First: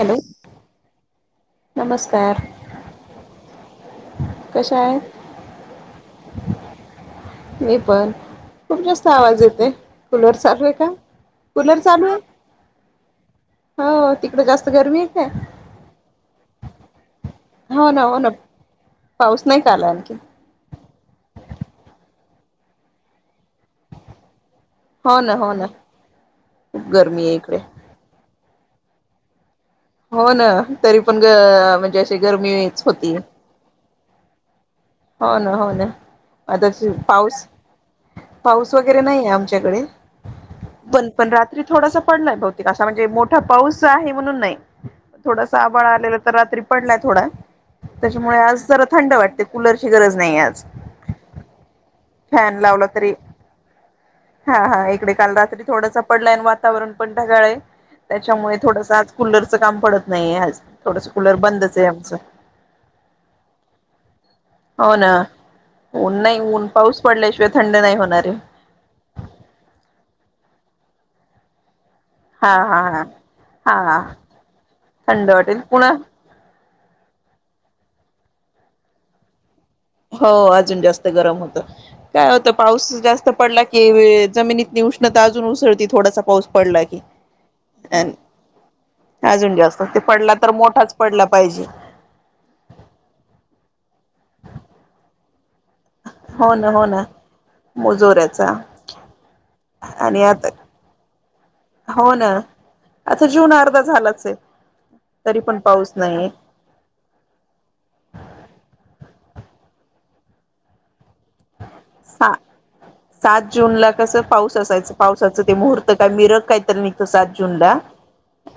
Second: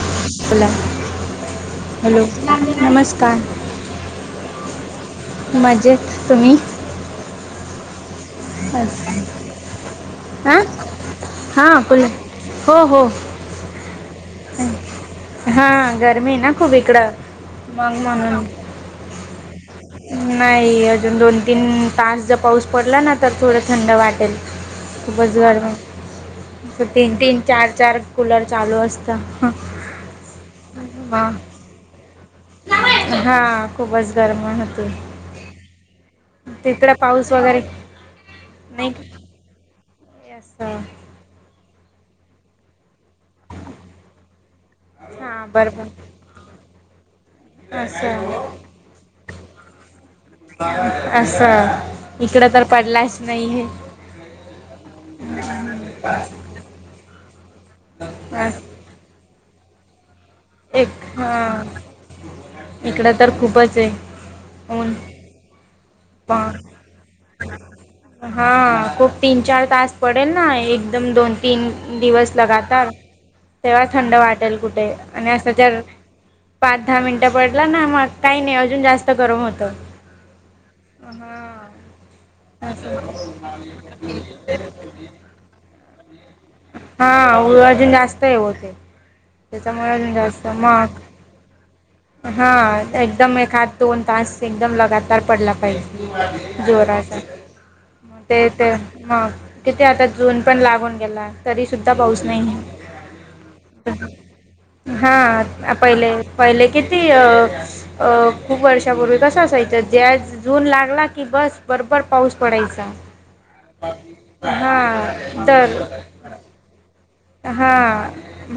Hello hello नमस्कार नमस्कार. कशा आहे. मजेत तुम्ही? मी पण. खूप जास्त आवाज येतेय कूलर हां चालूय का, हां कूलर बोला चालूये. हो हो हं तिकडे जास्त गरमीच आहे. हा गरमी ना खूप इकडं. हो मग ना, हो ना म्हणून पाऊस नहीच आला आणखीनं. नाही अजून दोन तीन तास ज पाऊस पडला ना, तर थोडं थंड वाटेल. हो ना खूपच हो ना गर्मी खूप तीन गरमी आहे तीन, इकडे चार चार कूलर चालू असता. हो ना तरी पण ग म्हणजे असे. हा खूपच गरम होतंय. हो ना, हो ना. आता सी पाऊस, पाऊस नाही वगैरे नाहीये आमच्याकडे. पण [unintelligible] पण रात्री थोडांसां पडलाय बहुतेक आसा म्हणजे मो ठ्ठा पाऊस आहे म्हणून नाही, हां थोडासा आभाळ बरोबर आलेल त रात्री पडलाय थोडा. त्याच्यामुळे असं आज जरा थंड वाटते. कूलरची गरज नाही आज असं इकडं फॅन तर लावला तरी. पडलाच नाही हे हा हा इकडे काल रात्री थोडासा पडलाय नं वा तावरण पण ढगाळ आहे त्याच्यामुळे अस थोडस आज कूलरचं काम पडत नाहीये आज. एक थोडस कुलर हा बंदच हे आमचं. इकडं तर खूपच हे. हो ना ऊन नाही ऊन पाऊस पडल्याशिवाय थंड नाही होणारे. हा खूप तीन चार तास पडेल ना, एकदम दोन- तीन दिवस हा लगातार, हा हा तेव्हा हा थंड वाटेल कुठे थंड आणि असं वाटेल जर पुन्हा पाच दहा मिनटं पडला ना मग, काही नाही अजून जास्त गरम होतं. हो, अजून जास्त गरम हा होतं. काय होतं, पाऊस असं जास्त पडला की जमिनीत उष्णता अजून उसळती थोडासा पाऊस पडला की हा, अजून जास्त हे होतय. अजून जास्त होतंय, पडला तर मोठाच पडला पाहिजे. हा, एकदम एखाद दोन -तास एकदम लगातार पडला हो पाहिजे. ना हो ना जोराचा. मुजोऱ्याचा ते, ते हा तिथे आता जून पण लागून गेला. तरी सुद्धा हो पाऊस ना नाही. आता जून अर्धा झालाच आहे तरी पण हा पाऊस पहिले, नाही पहिले की ती खूप वर्षापूर्वी कस असायचं, ज्या जून लागला की, बस बरबर सा पाऊस पडायचा. सात जूनला कसं पाऊस असायचं, पावसाचं हा ते तर मुहूर्त काय मिरक कायतर नि ते, सात हा जूनला,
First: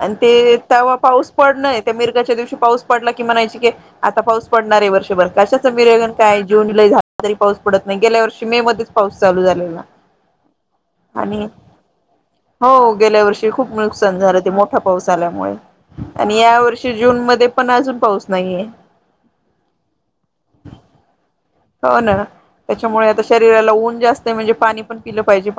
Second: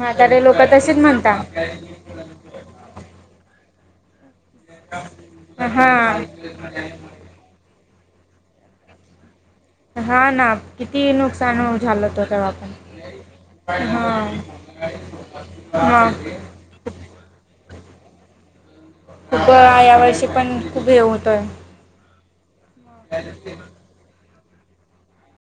आणि ते लोक तेव्हा तसेच पाऊस म्हणता पडणंय त्या मिर्गाच्या दिवशी पाऊस पडला की म्हणायचं की, आता पाऊस पडणार हाय वर्षभर, कशाच हा मिरग आणि काय जून लई पाऊस पडत नाही, गेल्या वर्षी मे मध्येच पाऊस चालू झालेला. हा ना किती आणि, नुकसान झालं होतं तेव्हा पण हो गेल्या वर्षी खूप नुकसान झालं ते हा मोठ ठा पाऊस आल्यामुळे, मग आणि या वर्षी जून मध्ये पण अजून पाऊस नाहीये. खूप यावर्षी पण, खूप हे होतय. हो ना, त्याच्यामुळे आता शरीराला ऊन जास्त म्हणजे पाणी पण पिलं पाहिजे